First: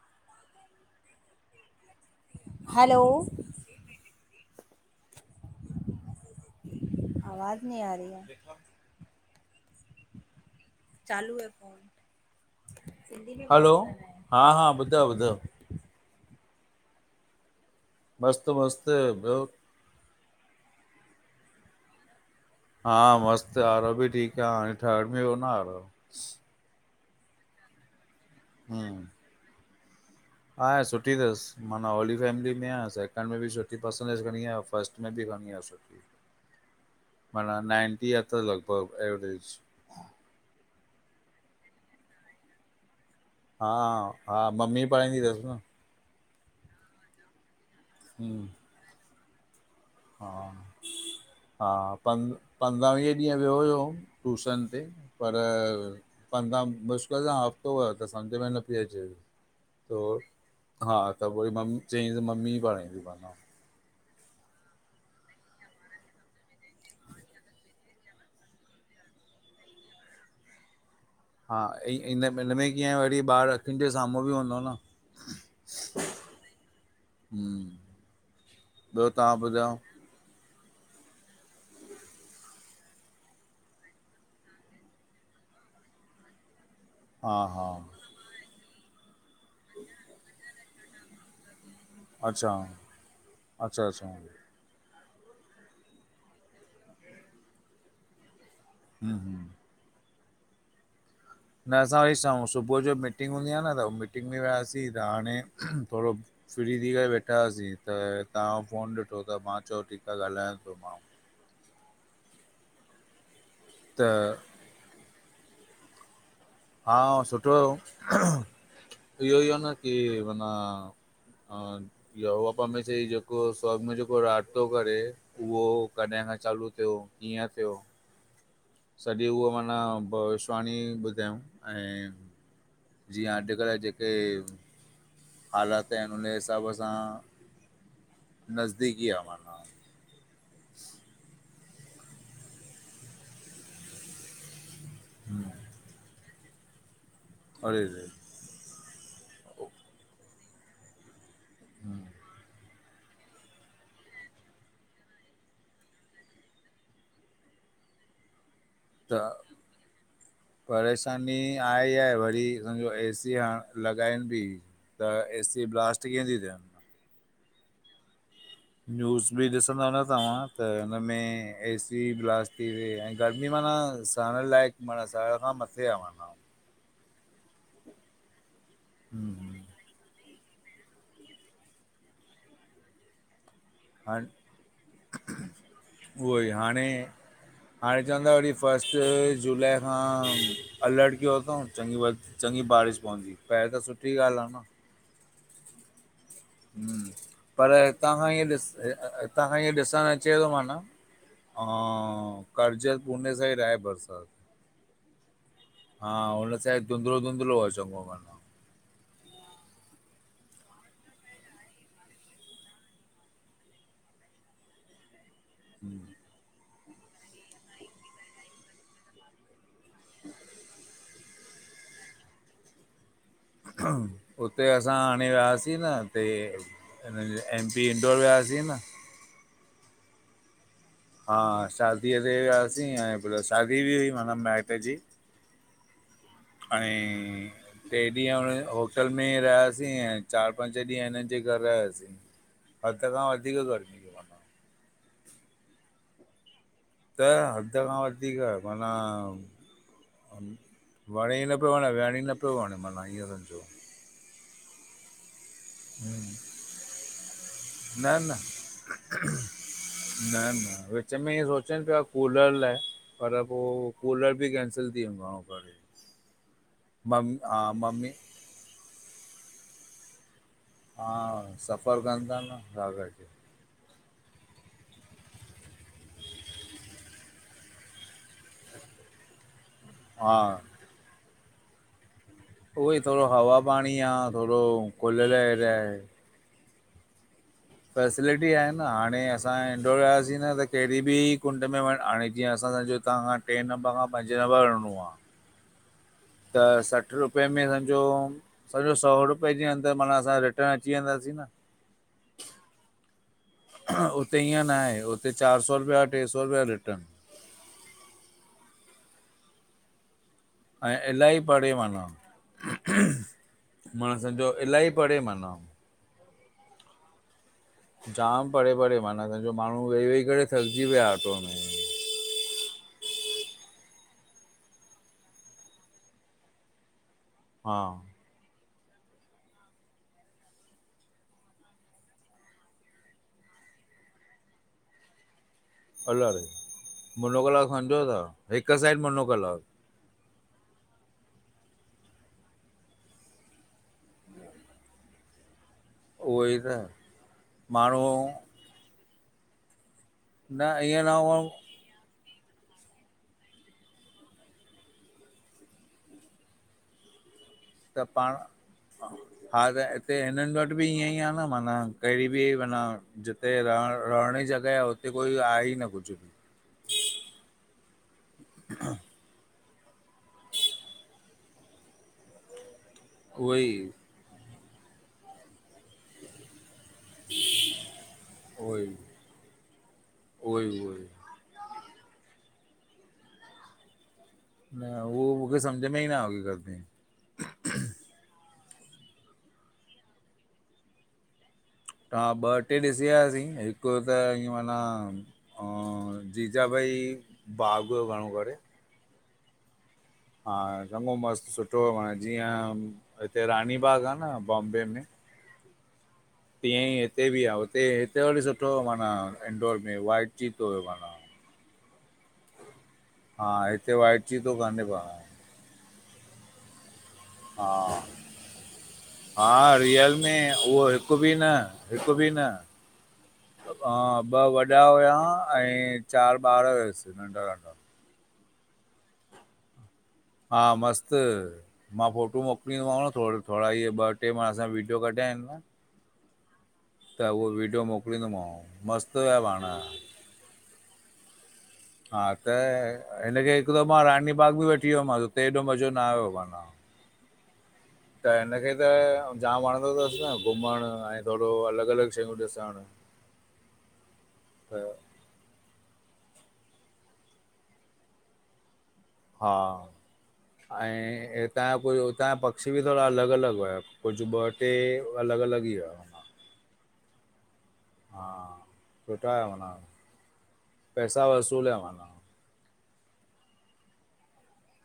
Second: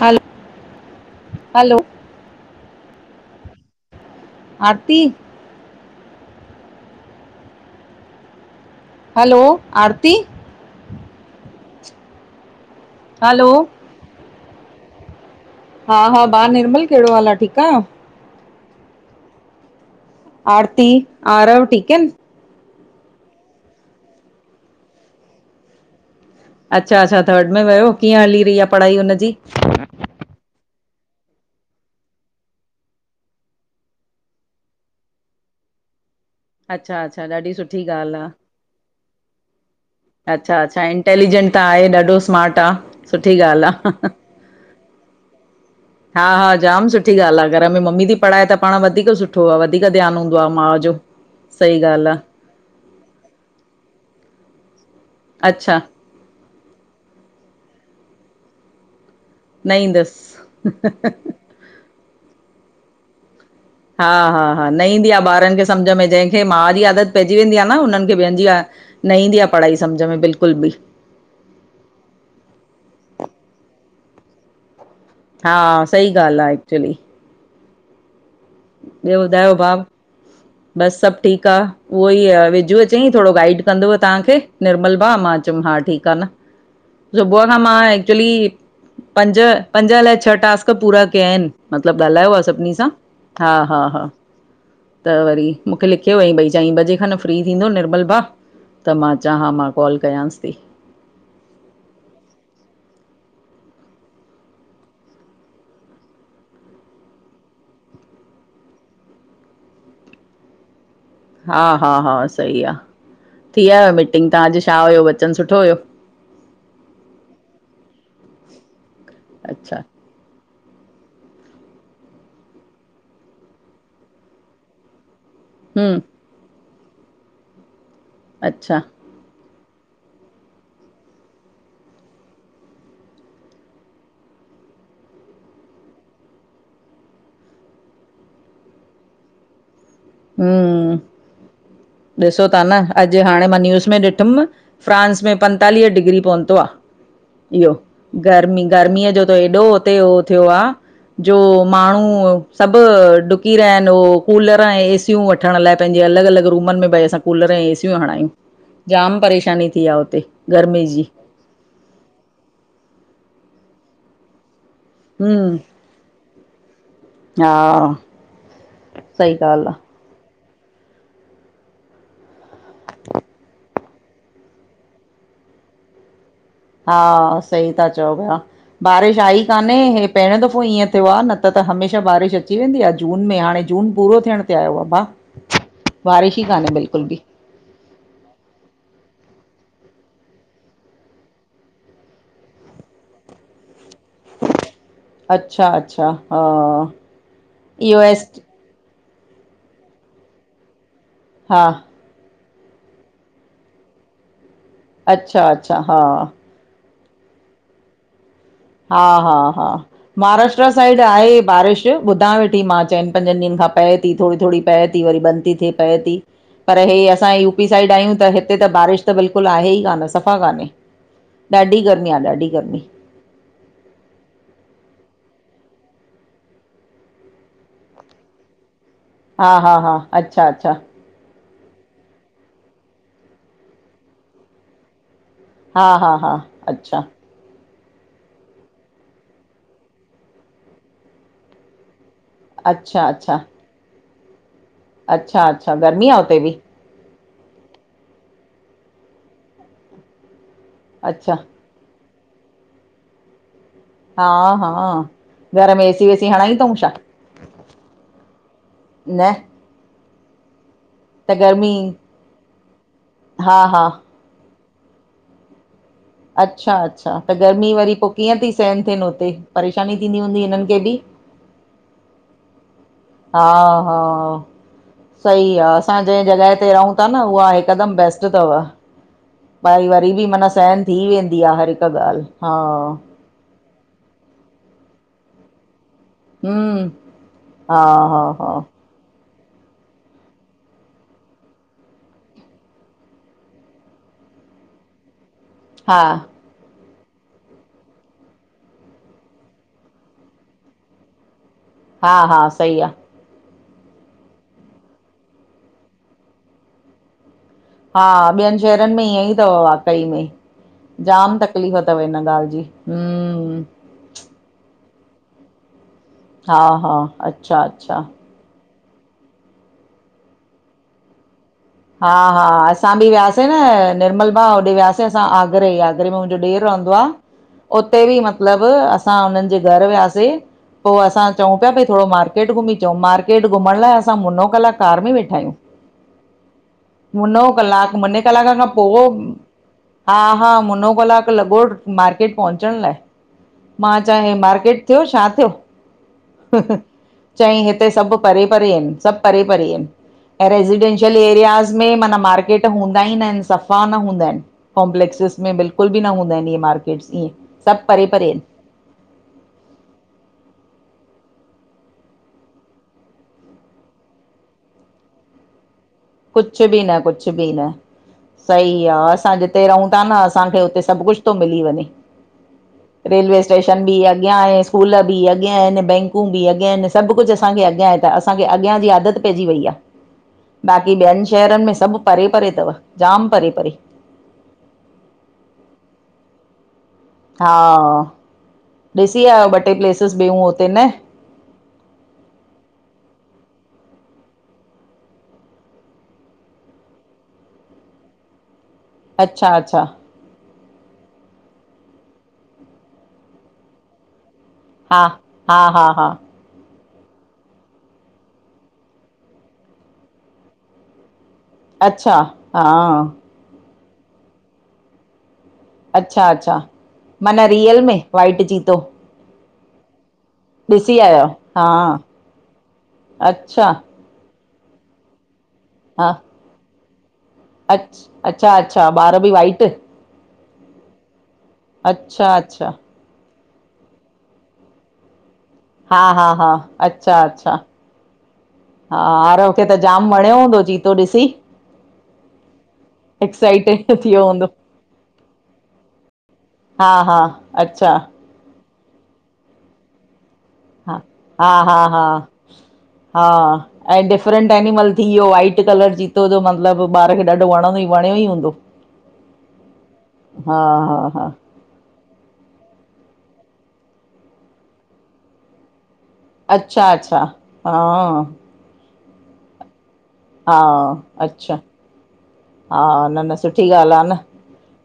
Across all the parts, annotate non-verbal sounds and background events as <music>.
हलो hello! Hello! Aarti! आवाज़ नहीं आ रही हैं। हलो, आरती! चालू है फोन हलो! हा-हा ॿुधायो- ॿुधायो। हा हा भाउ निर्मल कहड़ो हाल आ ठीक आ। मस्त- मस्त ॿियो। आरती आरव ठीकु आहे न! हा मस्त आरव बि ठीक आहे हाणे थर्ड में वयो न आरव। अच्छा अच्छा थर्ड में वियो कीअं हली रही आहे पढ़ाई हम्म हुनजी। आहे सुठी अथसि माना हऑली फैमिली में आहेयां सेकेंंड में बि सुठी पर्सेंटेज खणी आयो फर्स्ट में बि खणी आहियो सुठी। अच्छा अच्छा ॾाढी माना सुठी नाइंटी ॻाल्हि अथस आहे लॻभॻ एवरेज। अच्छा अच्छा इंटेलिजेंट त आहे ॾाढो स्मार्ट आ। हा हा मम्मी पढ़ाईंदी अथसि न। हा हा जाम सुठी ॻाल्हि आहे घर में मम्मी थी पढ़ाए हम्म त पाण वधीक सुठो। सुठो आहे वधीक ध्यानु हूंदो आहे माउ जो सही ॻाल्हि आ। पंद्रावीह ॾींहं वियो हुयउमि टूशन ते पर अच्छा मुश्किल सां हफ़्तो वयो त सम्झ में न पई अचे। न त ईंदसि हा त वरी मम चई त मम्मी ई पाई माखे हा हा हा न ईंदी आहे ॿारनि खे सम्झि में जंहिंखे माउ जी आदत पइजी वेंदी आहे न हुनन्हनि खे ॿियनि जी आहे न ईंदी आ, पढ़ाई सम्झ में बिल्कुलु बि। हा, इ हिन इन में कीअं वरी ॿारु अखियुनि जे साम्हूं बि हूंदो न। हा सही ॻाल्हि आ, एक्चुली। हम्म ॿियो ॿुधायो भा? बसि सभु ठीकु आ, उहो ई अ विजुअ चंई थोड़ो गाइड कंदव तव्हांखे निर्मल भा मां हा ठीकु आ न। हा सुबुह खां हा मां एक्चुली पंज, पंज अलाइ छह टास्क पूरा कियाइन। मतिलबु ॻाल्हायव अच्छा सभिनी सां? हा- अच्छा हा- अच्छा हा। हम्म त वरी मूंखे लिखियो अईं, भई चईं बजे खनि फ्री थींदो निर्मल भा। त मां चां हम्म हां मां कॉल कयांसि ती। न असां वरी छाऊं सुबुह जो मीटिंग हूंदी आ न त मीटिंग में वियासीं त हाणे थोड़ो फिरी थी करे वेठाहा सीं, त तहांजो फोन ॾिठो त मां चयो ठीकु आ ॻाल्हायांन तो, मां ब हा -हा- हा सही आ, थी आयव त मीटिंग तां, अॼु छा हुयो वचन सुठो हुयो? हा सुठो हुयो, हं इहो ई हो न अच्छा की माना हा! पपा हमेशह जेको स् जेको रात थो करे <unintelligible> उहो, हम्म कॾहिं खां चालू थियो, कीअं थियो अच्छा सॼी उहो माना भविष्वाणी ॿुधायऊं ऐं जीअं अॼुकल जेके हालात आहिनि उन हिसाब सां नज़दीकी आ माना। हूं ऊं! ॾिसो ता न अॼु हाणें मां न्यूज़ में ॾिठुम फ्रांस में पंतालीह डिग्री पहुंतो आ इहो। ओड़े रे गर्मी -गर्मीअ जो त एॾो हुते हो थियो आ, जो माण्हू सभु डुकी रहिया आहिनि हू कूलर ऐं एसी सियूं वठण लाइ पंहिंजे अलॻि अलॻि रूमनि में भई असां कूलर ऐं एसियूं हणायूं। जाम परेशानी थी आ उते गर्मी जी। मी आहे ई आहे, वरी समझो एसी हाण लॻाइन बि त हम्म एसी ब्लास्ट थी वेंदी छा? हा आ न्यूज़ सही बि ॻाल्हि ॾिसंदव न तव्हां त हुन में एसी ब्लास्ट थी वेई, ऐं गर्मी माना सहण लाइक़ु माना सहण खां मथे आ माना। हा, सही ता चओ पिया बारिश आई ई हम्म, काने हे पहिरियों दफ़ो ईअं थियो आ, न त त हमेशा बारिश अची वेंदी आ जून में हाणें जून पूरो हाणे थियण ते आयो आ भाउ, बारिश उहो ई कान्हे हाणे बिल्कुलु बि हाणे चवंदा वरी फस्ट जुलाई खां अलर्ट कयो तऊं चङीं बारिश पवंदी, पए त सुठी ॻाल्हि आ न। अच्छा -अच्छा हा हूं पर इहो हितां खां एस्ट हीं ॾिस हितां खां हीं ॾिसण अचे तो माना। हा आं--करजल पूने साइड आहे बरसात। अच्छा-अच्छा, हा हा, हुन साइड धुंदलो धुंदलो आ चंंॻों माना। हा- हा- हा महाराष्ट्र साइड आहे ई बारिश ॿुधां वेठी मां चइन पंजन ॾींहंनि खां पए ती थोड़ी -थोड़ी पए ती वरी बंद ती हे पए ती, पर हे असां यू पी साइड आह्यूं त हिते त बारिश त बिल्कुल आहेई कान्ह, सफ़ा कान्हे, ॾाढी गर्मी आ ॾाढी गर्मी उते असां हाणें वियासीं न उते इन्ह जे एम पी इंदौर वियासीं न हा -हा -हा, अच्छा -अच्छा हा शादीअ ते वियासीं, ऐं भला शादी बि हुई माना माइट जी हा हा हा अच्छा अंईं ट्रे ॾींहं हुन होटल में ई रहियासीं, ऐं चारि पंज ॾींहं हिननि जे घर रहियासीं। हद अच्छा खां अच्छा वधीक गर्मी ही उआ। अच्छा -अच्छा, गर्मी आ उते बि? त हद खां वधीक, माना अच्छा वणेंई न न पियो वणें, विहंण ई न पियो वणें माना ईंयं समझो। हा -हा घर में एसी वेसी हणांई तऊं छा न न न न -न, विच में त ईअं गर्मी सोचनि पिया कूलर लाए पर पो हा हा हो कूलर बि कैंसिल थी वियुन घणों करे। अच्छा- अच्छा मम त हा गर्मी वरी पो मम्मी कीअं ती सहन थ्येन उत्ते, परेशानी थींदी हूंदी हिननि खे बि हा सफ़र कन ता न घर वेठे हा- हा सही आ असां जंहिं जॻहि ते रहूं ता न, उहा हिकदमि बेस्ट तव। व भाई वरी बि हा माना सहन थी वेंदी आ हर हिक ॻाल्हि। हा उहोई थोड़ो हवा पांणी आ, थोड़ो खुलियल एरिया आहे। हम्म हा हा फैसिलिटी हा आहिनि न हाणें असां इंडोर वियासीं न त कहिड़ी बि कुंड में वंञुं, हाणे जीअं असां समझो तहां ट्रें नंबर खां पंजे नंबर वंञिंणो आ हा। त सठि रुपए में सम्झो सॼो सौ रुपए जे अंदरि माना असां रिटर्न अची वेंदासीं न। हा- हा, सही आ हुते ईअं ना हे, उते चारि सौ रुपया ट्रे सौ रुपिया रिटर्न। हा ॿियनि शहरनि में ईंयंई तव वाकई में। ऐं जाम इलाही परे तकलीफ़ तव इन्ह ॻाल्हि जी, हम्म। मा सम्झो इल्हाई परे माना हा -हा, अच्छा -अच्छा जाम परे- परे माना, समझो माण्हूं वेही- वेही करे थकिजी पए ऑटो में। हा- हा, असां बि वियासीं न निर्मल भा होॾे वियासीं असां आगरे, आगरे में मुंजो ॾेर रहंदो आ हा उते बि मतिलबु असां उन्हनि जे घर वियासे पो असां चऊं पिया भई थोड़ो मार्केट घुमी चंउं, मार्केट घुमणं लाए असां मुनो कलाक कार में वेठा आहियूं। अला ड़े! मुनो कलाकु कलाक, समझो ता मुने कलाक खां हिक पो साइड मुनो कलाकु? हा- हा, मुनो कलाकु लॻो मार्केट पहुंचण लाए। मां चंयां हे मार्केट थियो, छा थियो उहो ई त चयंईं हिते माण्हू सभु परे- परे हिनि सभु परे- परे इनि। ऐं न ईअं न रेसीडेंशियल हुअऊं एरियाज़ में माना मार्केट हूंदा ई ना हिनि सफ़ा न हूंदा इनि। कॉम्पलेक्सिस में बिल्कुलु बि न हूंदा हिनि इह्ये मार्केट्स ईंयें। त पाण। हा त हिते हिननि वटि बि इअं ई आहे न माना, कहिड़ी बि माना जिते रह रहण जी जॻहि आहे। हुते कोई आहे ई न कुझु। बि कुझु बि न, कुझु बि न, सही आह असांजे ते रहूं ता न, असांखे उते सभु कुछ थो मिली वञे, बि रेलवे उहो स्टेशन ई अॻियां आहे स्कूल बि, अॻियां आहिनि बैंक बि अॻियां आहिनि, सभु कुझु असांखे अॻियां आहे त असांखे उहो अॻियां जी ई आदत पइजी वई आह। उहो ई उहो बाक़ी ई ॿियनि शहरनि में सभु परे- परे है थव, जाम परे परे। न उहो मूंखे सम्झ में ई न आगी करती। हा, ॾिसी आहियो ॿ टे प्लेसिस ॿियूं हुते न। तां ॿ टे ॾिसी आयासीं हिकु त ईअं माना हुं जीजा बाई बाग हुयो घणो करे। अच्छा- अच्छा। हा चङो मस्तु सुठो माना जीअं, हिते रानी बाग आहे न। बॉम्बे हा, में हा- हा, हा। तीअं ई हिते बि आहे हुते हिते वरी सुठो माना इनडोर में वाइट चीतो हुयो माना। अच्छा, हां। हा हिते वाइट चीतो काने को साढ़े। अच्छा- अच्छा, माना हा रियल में वाइट चीतो? हा रियल। ने उहो ॾिसी हिकु आहियो बि न, हा हिकु बि न, अच्छा आ वॾ वॾा हुया ऐं हा चार ॿार हुयसि नंढड़ा। अच्छा- अच्छा, ॿार बि वाइट? हा मस्तु, मां अच्छा फोटू अच्छा मोकिलिंदोमांव थोरे थोड़ा इहे ॿ टे मां असां विडियो कढिया आहिनि न। हा, हा -हा। अच्छा- त उहो अच्छा, वीडियो मोकिलींदोमांव हा मस्तु हुया आरव खे पाण त जाम हा वणियो हूंदो चीतो ॾिसी? हा त हिन खे हिकु एक्साइटेड थी दफ़ो वियो रानी हूंदो बाग बि वठी वियोमांसि हुते हेॾो मज़ो न आयो माना। हा- हा, अच्छा त हिनखे त जाम वणंदो अथसि न घुमणु, हा ऐं हा थोरो हा अलॻि- हा अलॻि शयूं ॾिसणु। हा ऐं डिफरेंट एनिमल त थी वियो वाइट। वट कलर चीतो जो मतलबु ॿार खे ॾाढो वणंदो ई वणियो ई हूंदो। हा, हा हा हा ऐं तत्हांजा कु उतां जा पक्षी बि थोरा अलॻि अलॻि हुया कुझु ॿ टे अलॻि अलॻि ई हुआ। अच्छा- अचछा, हां। हा सुठा माना हा पैसा अच्छा वसूल आहे माना। हा न- न, सुठी ॻाल्ह आ न,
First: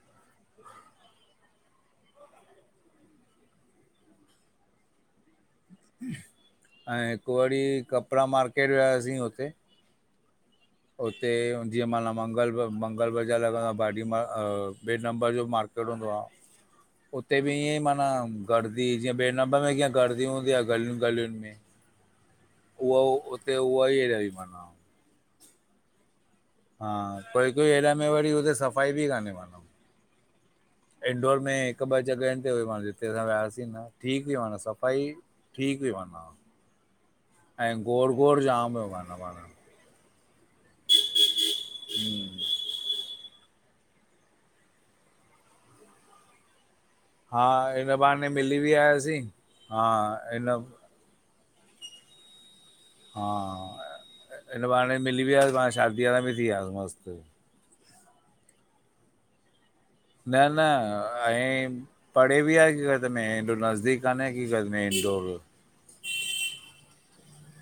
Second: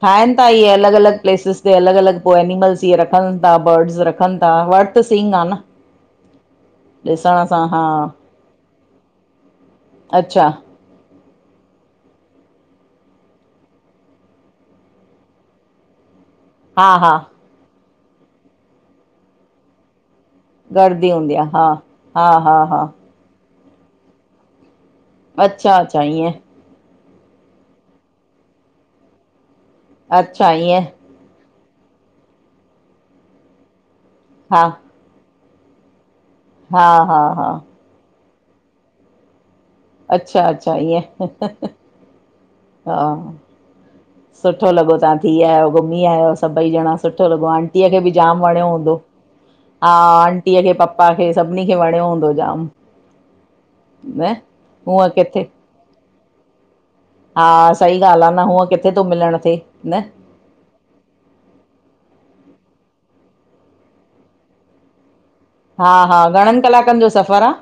ठाहिनि था इहे अलग-अलग प्लेसिस। उ अलग-अलग पोइ एनिमल्स इ रखनि था बर्ड्स रखनि था। वर्थ सिंग आह न। ऐं हिकु ॾिसण वड़ी, सां हा कपिड़ा मार्केट वियासीं हुते अच्छा। हुते जीअं माना मंगल, मंगल बजार लॻंदो आहे भाडीर ॿिए नंबर जो मार्केट। हा हा उते बि ईअं माना गर्दी जीअं ॿे नम्बर में ईंय। गर्दी हूंदी आहे गलियूं गर्दी हूंदी गलियुनि आहे में, हा हा हा हा उहा उते उहा ई अहिड़ी मना। अच्छा- अच्छा ईएंं। हा, कोई -कोई हिन में वरी हुते सफ़ाई बि कान्हे माना। अच्छा ईअं इनडोर में हिकु ॿ जॻहियुनि ते वयिमास जिते असां वियासीं न ठीकु हुई माना हा सफ़ाई ठीक वाी वाना हा हा हा गोड़ गोड़ जामु हुयो माना वाणा अच्छा अचछा ईअं हुं हा सुठो लॻो तव्हां थी आहियो घुमी आयो सभई ॼणा सुठो हा लॻो आंटीअ हिन खे बि बहाने जाम मिली वणियो बि हूंदो आयासीं हा आंटीअ खे पप्पा खे सभिनी खे वणियो हूंदो जाम हा न हिन बाणे हूअं मिली किथे वियास मां शादीअ मा बि थी वियसि मस्तु हा सही ॻाल्हि आहे न हूअ किथे थो मिलण थिए न न न ऐं पढ़े बि आहे की क़दमे हेॾो नज़दीक काने की क़दमे इनडोर हा हा घणनि कलाकनि जो सफ़रु आहे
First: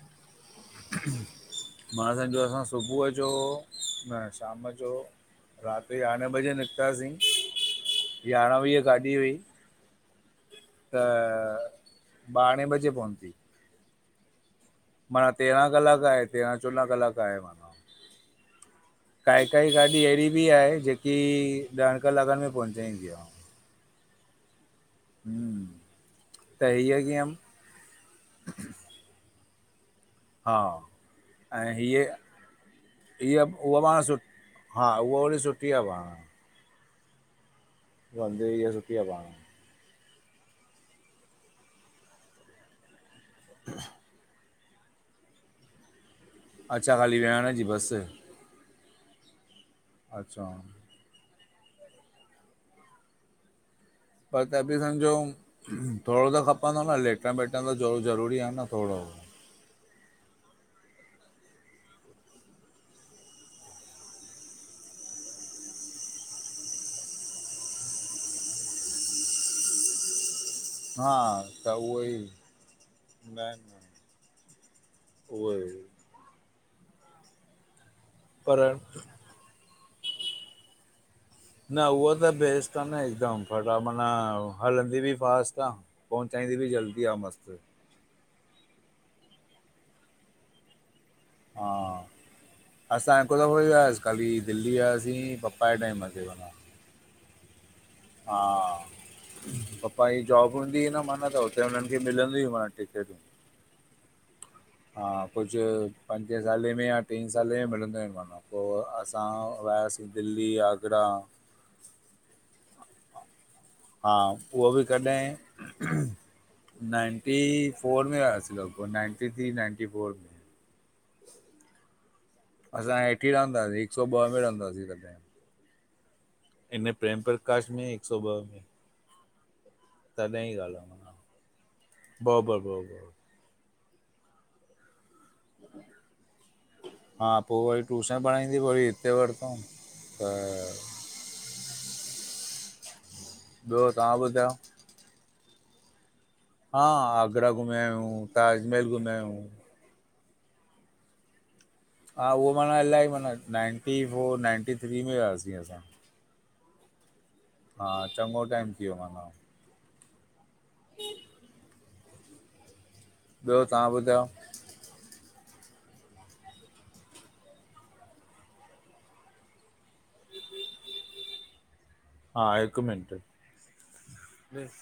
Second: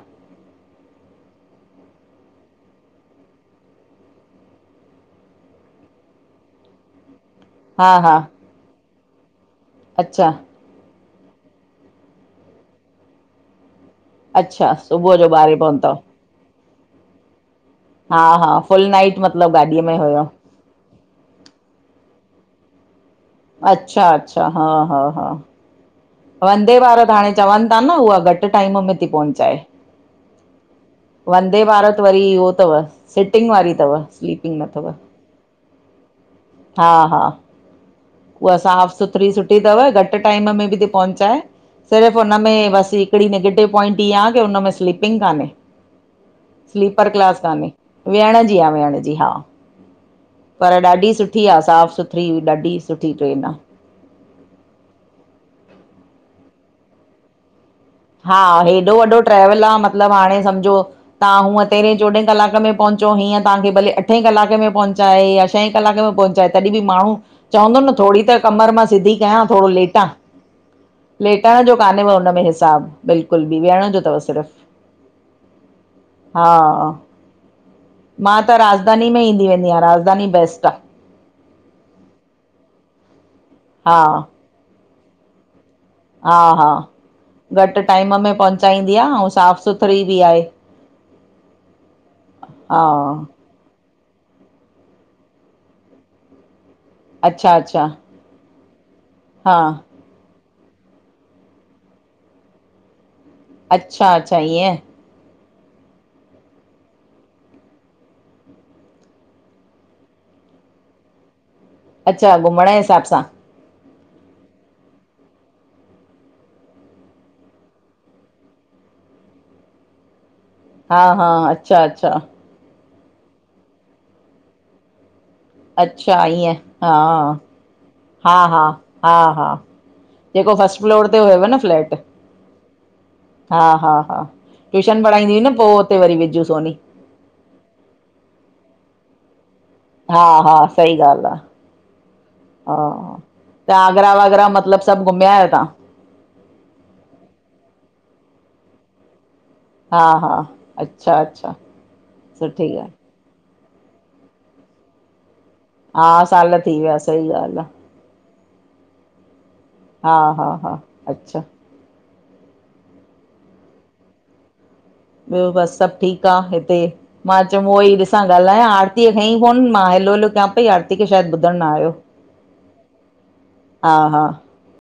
मां सम्झो असां सुबुह जो न शाम जो राति यारहें बजे निकितासीं हा हा यारहावीह गाॾी हुई अच्छा त ॿारहें बजे पहुती अच्छा सुबुह जो माना ॿारहें तेरहां पहुतव कलाक आहे तेरहां चोॾहां कलाक आहे माना हा हा फुल नाइट काई मतिलबु काई गाॾीअ में गाॾी हुयव अहिड़ी बिी आहे जे की ॾहन कलाकनि में पहुचाईंदी आहे अच्छा अचछा हा हा हा हम्म त वंदे हीअ भारत हाणे कीअं चवनि था न उहा घटि टाइम में थी पहुचाए हा वंदे ऐं भारत हीअ वरी इहो अथव हीअ सिटिंग वारी उहा पाण अथव स्लीपिंग न सुा अथव उहो वरी सुठ ठी आ पाण हा हा वांदे उहा इहा साफ़ सुठी आहे सुथरी पाण सुठी थव घटि टाइम में बि थी पहुचाए सिर्फ़ु हुनन में वसि हिकड़ी नेगेटिव पॉइंट ईहा आहेी हुन में स्लीपिंग कान्हे अच्छा स्लीपर ख़ाली क्लास वेहण जी कान्हे बस विहण जी आह विहण जी हा अच्छा पर ॾाढी सुठी आहे साफ़ सुथरीई ॾाढी सुठी ट्रेन आहे पर त बि सम्झो थोरो त खपंदो न लेट टेम वेटंदो थोड़ो हा ज़रूरी आहे न हेॾो थोड़ाो वॾो ट्रेवल आहे मतिलबु हाणे सम्झो तव्हां हूअं तेरहें चोॾहें कलाक में पहुचो हीअं तव्हांखे भले अठे कलक में पहुचाए या शा छहें कलाक में पहुचाए तॾहिं बि माण्हू चवंदो न थोरी त कमर मां सिधी कयां थोरो लेटां हा लेटण जो त उहो कान्हे न ई हुनमें हिसाबु न बिल्कुलु बि न विहयण जो थव सिर्फ़ु उहो ई हा मां त पर न राजधानी में ईंदी वेंदी आहियां राजधानी बेस्ट आहे न उहाो त बेस्ट क न हिकदमि फटा हा मना हलंदी बि फास्ट आहे। हा पहुचाईंदी बि हा जल्दी आहे मस्तु। घटि टाइम में पहुचाईंदी आहे ऐं साफ़ सुथरी बि आहे। हा हा असां क खाली दिल्ली वयासीं पपा जे टाइम असे अचछा अचछा, हा पंहिंज जॉब हूंदी न मन त हुते हुननि खे मिलंदी ई ॿ टिकेटूं। अच्छा -अच्छा ईअं, हा कुझु पंजे सालें में या टी सालें में मिलंदो आहिनि मामा। पोइ असां वियासीं दिल्ली, आगरा। अच्छा घुमण जे हिसाब सां। हा उहो बि कॾहिं, नाइनटी फोर में वयासीं लगभग नाइनटी थ्री नाइनटी फोर में। हा हा अच्छा अच्छा, असां हेएठी रहंदासीं हिकु सौ ॿ में रहंदासीं तॾहिं। अच्छा ईअं हा इन प्रेम प्रकाश में हिकु सौ हा ॿ में हा हा हा तॾहिं जेको जी ॻाल्हि फस्ट आहे फ्लोर माना ते हुयव न फ्लैट। बरोबरि बरोबरि हा हा हा ट्यूशन पढ़ाईंदी हुई न पोइ हुते वरी विझूं सोनी। हा पोइ वरी टूशन पढ़ाईंदी वरी हिते वरितऊं। त हा हा सही ॿियो ॻाल्हि आहे। हा त आगरा तव्हां ॿुधायो वागरा मतलब सभु घूमया आहियो तव्हां। हा आगरा घुमया आहियूं ताजमहल घुमिया आहियूं। हा- हा, अच्छा -अच्छा, हा उहो सुठी मन ॻाल्हि इलाही मन नाइंटी फोर नाइंटी थ्री में हुियासीं असां हा साल थी विया सही ॻाल्हि आहे। हा चङो टाइम थी वियो मन। हा हा हा अच्छा, ॿियो तव्हां ॿुधायो। ॿियो बसि सभु ठीकु आहे हिते। मां चयमि उहो ई ॾिसा ॻाल्हायां आरतीअ खयई फोन मां हेलो हेलो कयां पई आरती खे शायदि ॿुधणु न आहियो। हा हिकु हा मिनट,